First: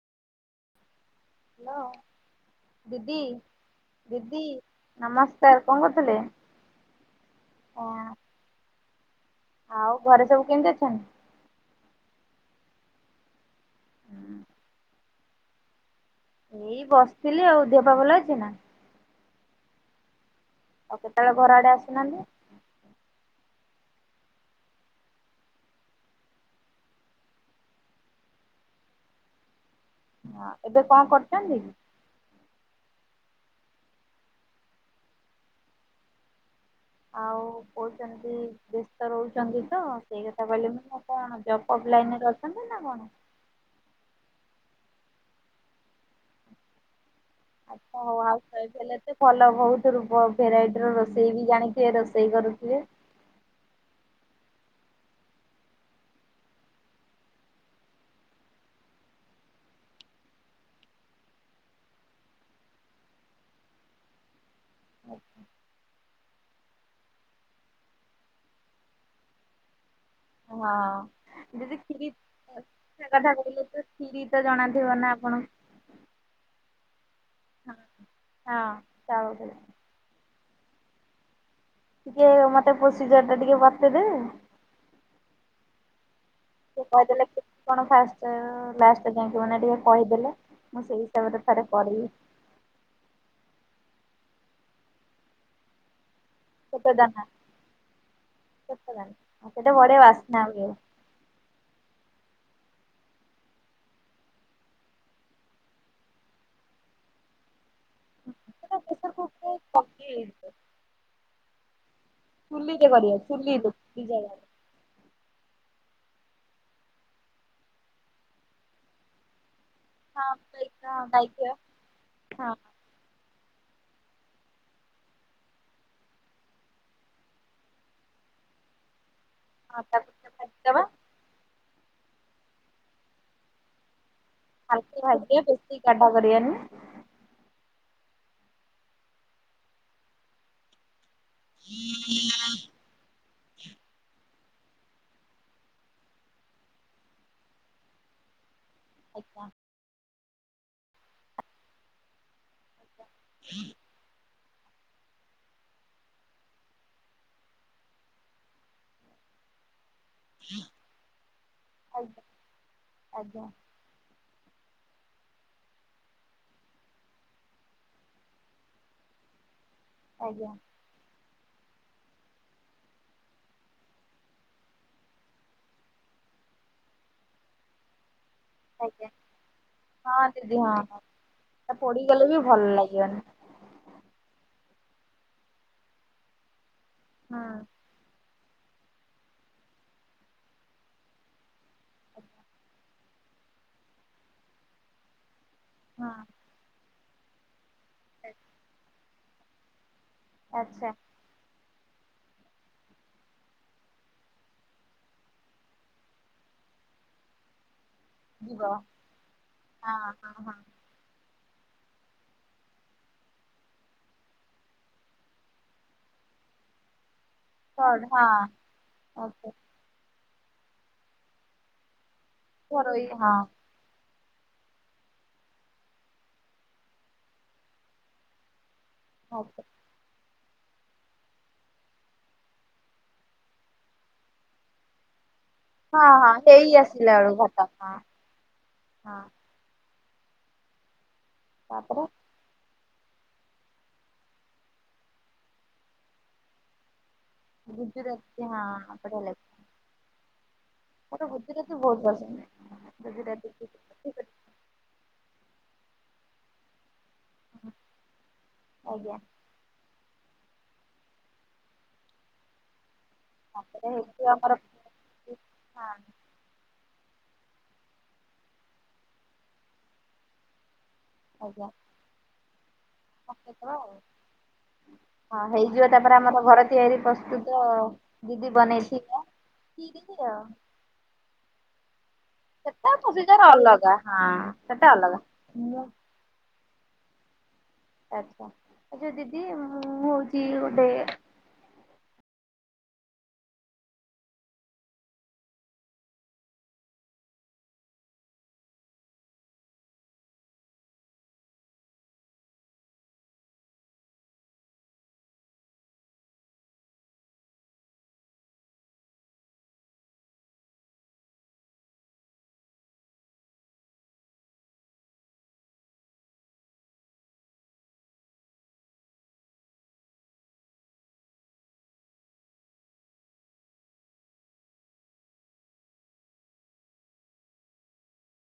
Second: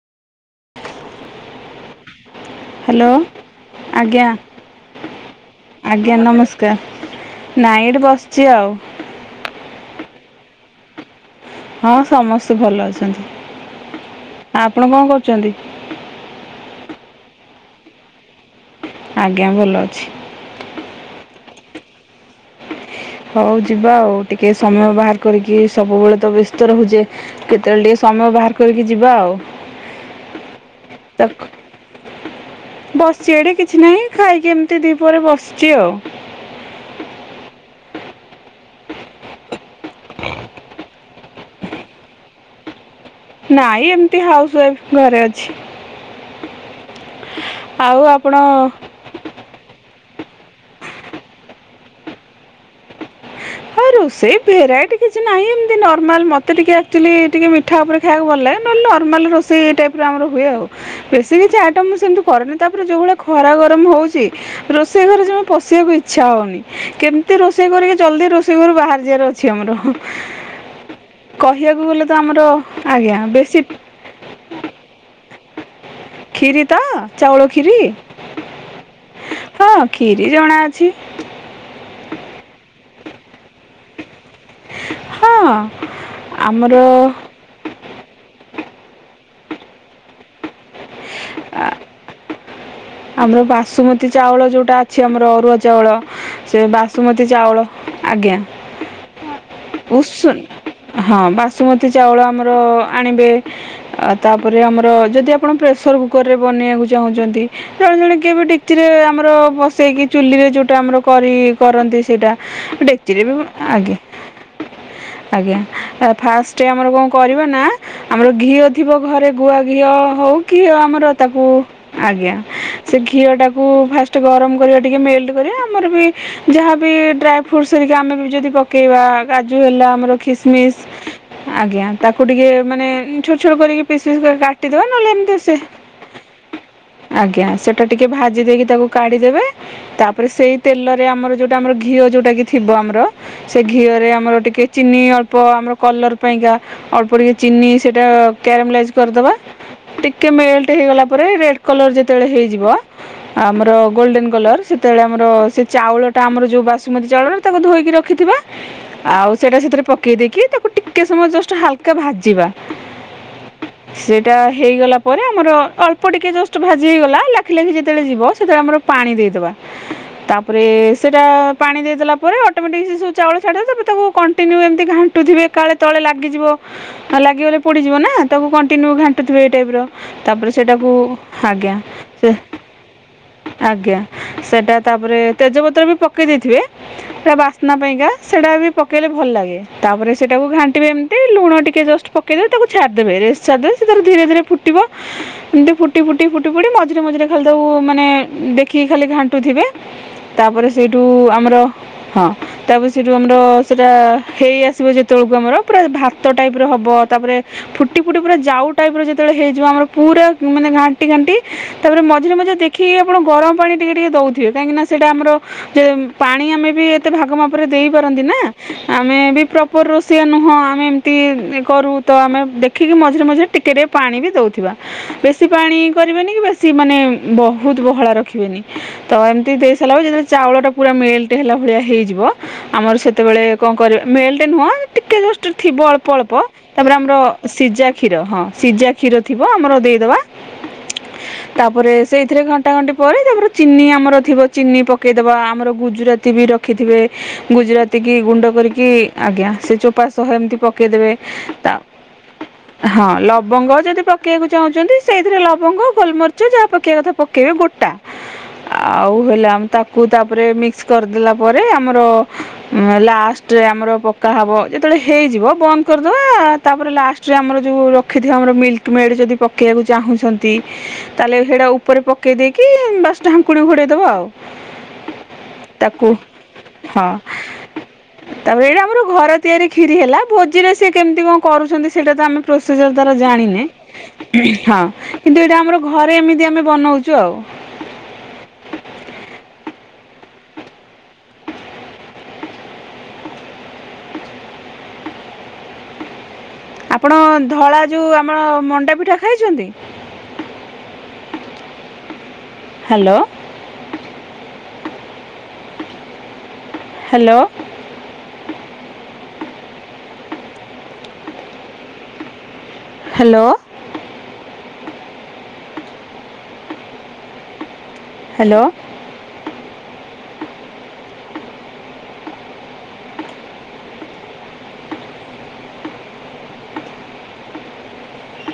Hello. Hello ଦିଦି ଆଜ୍ଞା ଦିଦି ନମସ୍କାର କଣ କରୁଥିଲେ? ନାଇ ଏଠି ବସିଛି ଆଉ। ଆଉ ଘରେ ସବୁ କେମିତି ଅଛନ୍ତି? ହଁ ସମସ୍ତେ ଭଲ ଅଛନ୍ତି ଆପଣ କଣ କରୁଛନ୍ତି? ଏଇ ବସିଥିଲି ଆଉ ଦେହପା ଭଲ ଅଛି ନା? ଆଜ୍ଞା ଭଲ ଅଛି। ଆଉ କେତେବେଳେ ଘର ଆଡେ ଆସୁନାହାନ୍ତି। ହଉ ଯିବା ଆଉ ଟିକେ ସମୟ ବାହାର କରିକି ସବୁବେଳେ ତ ବ୍ୟସ୍ତ ରହୁଛେ। କେତେବେଳେ ଟିକେ ସମୟ ବାହାର କରିକି ଯିବା ଆଉ। ହଁ ଏବେ କଣ କରୁଛନ୍ତି? ବସିଛି ଏଠି କିଛି ନାହିଁ ଖାଇକି ଏମିତି ଦିପହରେ ବସିଛି ଆଉ। ଆଉ କହୁଛନ୍ତି ବ୍ୟସ୍ତ ରହୁଛନ୍ତି ତ ସେଇ କଥା କହିଲି ମୁ କଣ ଜପ୍ ଫବ୍ ଲାଇନରେ ଅଛନ୍ତି ନା କଣ। ନାଇଁ ଏମିତି ହାଉସ ୱାଇଫ ଘରେ ଅଛି। ଆଉ କଣ ହବ ହାଉସ ଆପଣ ୱାଇଫ ହେଲେ ଭଲ ବହୁତ ଭେରାଇଟି ର ରୋଷେଇ ବି ଜାଣିଥିବେ ରୋଷେଇ କରୁଥିବେ। ହଁ ରୋଷେଇ ଭେରାଇଟି କିଛି ନାହିଁ, ଏମତି ନର୍ମାଲ, ମତେ ଟିକେ ଆକଚୁଆଲି ଟିକେ ମି ମିିଠା ଉପରେ ଖାଇବାକୁ ଭଲ ଲାଗେ, ନହେଲେ ନର୍ମାଲ ରୋଷେଇ ଏ ଟାଇପ ର ଆମର ହୁଏ ଆଉ। ବେଶୀ କିଛି ଆଇଟମ ମୁ ସେମିତି କରରେନି, ତାପରେ ଯୋଉ ଭଳି ଖରା ଗରମ ହଉଛି। ରୋଷେଇ ଘରେ ଜମା ପଶିବାକୁ ଇଚ୍ଛା ହଉନି। କେମତି ରୋଷେଇ କରିକି ଜଲଦି ରୋଷେଇ। କେବେଠୁ ବାହାରେ ଯିବାର ଅଛି ଆମର। ହଁ ଦିଦି କହିବାକୁ ଗଲେ କ୍ଷୀରି ତ ଆମର ଆଜ୍ଞା କଥା ବେଶୀ। କହିଲେ ତ କ୍ଷୀରି ତ ଜଣାଥିବ ନା ଆପଣଙ୍କୁ? କ୍ଷୀରି ତ ଚାଉଳ ହଁ କ୍ଷୀରି ଚାଉଳ ଥିଲା। ହଁ କ୍ଷୀରି ଜଣା ଅଛି। ଟିକେ ମତେ ପ୍ରୋସିଜର ଟା ଟିକେ ବତେଇଦେବେ। ହଁ ଆମର କହିଦେଲେ କେମିତି କଣ ଫାଷ୍ଟ ଲାଷ୍ଟ ଯାଇ ଥିବ ଯାଇକି, ମାନ ଟିକେ କହିଦେଲେ। ମୁଁ ସେଇ ହିସାବରେ ପଢିବି ଆମର ବାସୁମତୀ ଚାଉଳ ଯୋଉଟା ଅଛି ଆମର ଅରୁଆ ଚାଉଳ। ସେ ଛୋଟ ଦାନା ବାସୁମତୀ ଚାଉଳ ଆଜ୍ଞା। [unintelligible] ବଢିଆ ଉସୁ ବାସ୍ନା ହୁଏ। ହଁ ବାସୁମତୀ ଚାଉଳ ଆମର ଆଣିବେ ତାପରେ ଆମର ଯଦି ଆପଣ ପ୍ରେସର କୁକର ରେ ବନେଇବାକୁ ଚାହୁଁଛନ୍ତି, ଜଣେ ଜଣେ କେବେ ଟିକ ସେଟା ରାତିରେ ପ୍ରେସର ଆମର କୁକରରେ କଲେ ବସେଇକି ଚୁଲିରେ ହେଇଯିବ ଯୋଉଟା ଆମର କରି କରନ୍ତି ସେଇଟା। ଚୁଲିରେ କରିବା ଡେ଼କଚିରେ ବି ଚୁଲିରେ ଆଜ୍ଞା। ଚୁଲି ଜାଳରେ। ଆଜ୍ଞା ଫାଷ୍ଟ ରେ ଆମର କଣ କରିବା ନା ଆମର ଘିଅ ଥିବ ଘରେ ଗୁଆ ଘିଅ, ହଁ ହଉ କି ଆମର ହଁ ଗାଈ ତାକୁ, ଘିଅ ଆଜ୍ଞା। ହଁ ସେ ଘିଅଟାକୁ ଫାଟ୍ସ ରେ ଗରମ କରିବ, ଟିକେ ମେଲ୍ଟ କରିବ, ଆମର ବି ଯାହାବି ଡ୍ରାଏ ଫ୍ରୁଟ ହେରିକା ଆମେ ଯଦି ପକେଇବା କାଜୁ ହଁ ହେଲା ତାକୁ ଆମର ଟିକେ ଖୀସମିସ୍ ଭାଜିଦବା ଆଜ୍ଞା ତାକୁ ଟିକେ ମାନେ ଛୋଟ ଛୋଟ କରିକି, ପିସି ପିସି କରିକି କାଟ ହାଲକା ଭାଜିଵା ବେଶୀ ଗାଢା କରିବାନି। ଆଜ୍ଞା ସେଟା ଟିକେ ଭାଜି ଦେଇକି ତାକୁ କାଢିଦେବେ, ତାପରେ ସେଇ ତେଲରେ ଆମର ଯୋଉ ଆମର ଘିଅ ଯୋଉଟା କି ଥିବ ଆମର, ସେ ଘିଅରେ ଆମର ଟିକେ ଚିନି ଅଳ୍ପ, ଆମର କଲର ପାଇଁକା ଅଳ୍ପ ଟିକେ ଚିନି ସେଟା କରମାଲାଇଜ୍ କରିଦବା, ଆଜ୍ଞା। ଟିକେ ମେଲଟ ହେଇଗଲା ପରେ ରେଡ କଲର ଯେତେବେଳେ ହେଇଯିବ ଆମର ଗୋଲଡେନ କଲର ସେତେବେଳେ ଆମର ସେ ଚାଉଳଟା ଆମର ଯଉ ବାସୁମତୀ ଚାଉଳ ତାକୁ ଧୋଇକି ରଖିଵଥିବା ଆଉ ସେଇଟା ସେଥିରେ ପକେଇ ଦେଇକି, ତାକୁ ଟିକେ ସମୟ ଜଷ୍ଟ ହାଲକା ଆଜ୍ଞା ଭାଜିବା। ଆଜ୍ଞା ସେଇଟା ହେଇଗଲା ପରେ ଆମ, ର ଅଳ୍ପ ଟିକେ ଜଷ୍ଟ ଭାଜି ହେଇଗଲା, ଲାଖି ଲାଖି ଯେତେବେଳେ ଯିବ ସେତଳେ ଆମର ପାଣି ଦେଇଦେବା। [inaudible] ତାପରେ ସେଇଟା ପାଣି ଦେଇଦେଲା ପରେ, ଅଟୋମେଟିକ ସେ ଚାଉଳ ଛାଡିବ ତାପ କଣ୍ଟିନ୍ୟୁ ଏମିତି ଘାଣ୍ଟୁଥିବେ କାଳେ ତଳେ ଲାଗଯିବ ଲାଗିଗଲେ ପଡିଯିବ ନା। ତାକୁ କଣ୍ଟିନ୍ୟୁ ଆଜ୍ଞା ଘାଣ୍ଟୁଥିବେ ଏଇ ଟାଇପ୍ ହଁ ତାପରେ ଦିଦି ହଁ। ସେଟାକୁ ତା ଆଜ୍ଞା ପୋଡିଗଲେ ବି ଭଲ ଲାଗିବନି। ଆଜ୍ଞା ସେଟା ତାପରେ ତେଜପତ୍ର ବି ପକେଇ ଦେଇଥିବେ ତା ହଁ ବାସ୍ନା ପାଇଁକାା ସେଇଟା ବି ପକେଇଲେ ଭଲ ଲାଗେ, ତାପରେ ସେଟାକୁ ଘାଣ୍ଟିବେ ଏମିତି, ଲୁଣ ଟିକେ ଜଷ୍ଟ ପକେଇଦବେ, ତାକୁ ଛାଡ଼ିଦେବେ ରେଷ୍ଟ ଛାଡି ଦେବେ ସେ ତାର ଧୀରେ ଧୀରେ ଫୁଟିବ ଏମିତି ଫୁଟି ହଁ ଫୁଟି ଫୁଟି ଫୁଟି ଫୁଟି ମଝିରେ ମଝିରେ ଖାଲି ତାକୁ ମାନେ ଦେଖିକି ଖାଲି ଘାଣ୍ଟୁଥିବେ। ତାପରେ ଆଚ୍ଛା ସେଇଠୁ ଆମର ହଁ ତାପରେ ସେଇଠୁ ଆମର। ସେଇଟା ହେଇ ଆସିବ ଯେତେବେଳକୁ ଆମର ପୁରା ଭାତ ଟାଇପ ର ହେବ ତାପରେ ଫୁଟି ଫୁଟି ପୁରା ଯିବ ଯାଉ ଟାଇପ ର ଯେତେବେଳେ ହେଇଯିବ ଆମର ହଁ ପୁରା ହଁ ହଁ ମାନେ କଟି କାଣ୍ଟି ତାପରେ ମଝିରେ ମଝରେ ଦେଖି ଆପଣ ଗରମ ପାଣି ଟିକେ ଟିକେ ଦଉଥିବେ, କାହିଁକିନା ସେଟା ଆମର ଯେ ପାଣି ଆମେ ବି ଏତେ ଭାଗ ମାପରେ ଦେଇ ଥର୍ଡ ହଁ ପାରନ୍ତି ନା, ଆମେ ବି ଓକେ ପ୍ରପ୍ ପର୍ ରୋଷେଇୟା ନୁହଁ, ଆମେ ଏମିତି କରୁ ତ ଆମେ ଦେଖିକି ଘରୋଇ ମଝିରେ, ହଁ ମଝିରେ, ଟିକେ, ଟିକେ ପାଣି ବି ଦଉଥିବା। ବେଶୀ ପାଣି କରିବେନି କି, ବେଶୀ ମାନେ ବହୁତୁବହଳା ରଖିବେନି। ତ ଏମିତି ଓକେ ଦେଇ ସାରିଲା, ଯେତେଳେ ଚାଉଳ ଟା ପୁରା ମେଲଟ୍ ହେଲା ଭଳିଆ ହେଇଯିବ, ଆମର ସେତ୍ ତେବେଳେ କଣ କରିବା? ମେଲ୍ଟ ନୁହଁ, ଟିକେ ଜଷ୍ଟ ଥିବ ଅଳ୍ପ, ହଁ ଅଳ୍ପ, ହଁ ହେଇ ତା'ପରେ ଆସିଲା ଆମର ବେଳକୁ ଘଟ ସିଜା କ୍ଷୀର ହଁ, ସିଜା କ୍ଷୀର ହଁ ଥିବ। ବ ଆମର ଦେଇଦବା। ତା'ପରେ ସେ ଏଥିରେ ଘଣ୍ଟା ଘଣ୍ଟି ପରେ, ତା'ପରେ ଚିନି ଆମର ଥିବ, ଚିନି ପକେଇଦବ। ଆମର ଗୁଜୁରାତି ବି ରଖିଥିବେ। ଗୁଜୁରାତ୍ ତିକି ଗୁଜୁରାତି ଗୁଣ୍ଡ ହଁ କରିକି, ବଢିଆ ଆଜ୍ଞା, ଲାଗେ ସେ ଚୋପା ସହ ଏମିତି ପକେଇଦେବେ। ମୋର ଗୁଜୁରାତି ତା ବହୁତ ପସନ୍ଦ ହଁ, ଗୁଜୁରାତି ଲବଙ୍ଗ ଠିକ ଯଦି ଅଛି ପକେଇବାକୁ ଚାହୁଁଛନ୍ତି। ସେଇଥିରେ ଲବଙ୍ଗ, ଗୋଲମରିଚ ଯାହା, ପକେଇବା କଥା ପକେଇବେ ଗୋଟା। ଆଉ, ଆଜ୍ଞା ହେଲା ଆମେ ତା କୁ ତା'ପରେ ମିକ୍ସ କରିଦେଲା ପରେ, ଆମର ଲାଷ୍ଟ ଟ୍ ରେ ତାପରେ ଆମର, ହେଇଠି ପକ୍କା ହବ। ଆମର ଯେତେବେଳେ ହଁ ହେଇଯିବ, ବନ୍ଦ କରିଦବା-ଆ। ତା'ପରେ ଲାଷ୍ଟରେ ଆମର ଯଉ ରଖିଥିବା, ଆମର ମିଲ୍କ ମେଡ଼୍ ଯଦି ପକେଇବାକୁ ଚାହୁଁଛନ୍ତି ତା, ହେଲେ ଆଜ୍ଞା ହେଇଡ଼ା ଉପରେ ପକେଇ ଦେଇକି ବାସ୍ ଢାଙ୍କୁଣୀ ଘୋଡେଇଦବ ଆଉ। ହଁ, ହେଇଯିବ, ତାକୁ ତା'ପରେ ଆମର ଘର ତିଆରି ହଁ ପ୍ରସ୍ତୁତ-ଅ ତା'ପରେ ଏଇଟା ଆମର ଘର ତିଆରି କ୍ଷୀରି ହେଲା ଆଉ ଭୋଜିରେ, ସେ କେମିତି କଣ କରୁଛନ୍ତି? ସେଇଟା ତ ଆମେ ପ୍ରୋସେସ୍ ସେଟା ତାର ପ୍ରୋସିଜର ଜାଣିନେ। ଅଲଗା ସେଟା ହଁ, ଅଲଗା କିନ୍ତୁ ଏଇଟା ଆମର ଘ ଅରେ ଏମିତି ଆମେ ବନଉଛୁ ଆଉ। ଆଛା, ଆଛା, ଦିଦି ମୁଁ, ହଉଛି ଗୋଟେ [inaudible] ଆପଣ ଧଳା ଯଉଁ ଆମ ମଣ୍ଡା ପିଠା ଖାଇଛନ୍ତି? ହ୍ୟାଲୋ! ହ୍ୟାଲୋ! ହ୍ୟାଲୋ। ହ୍ୟାଲୋ!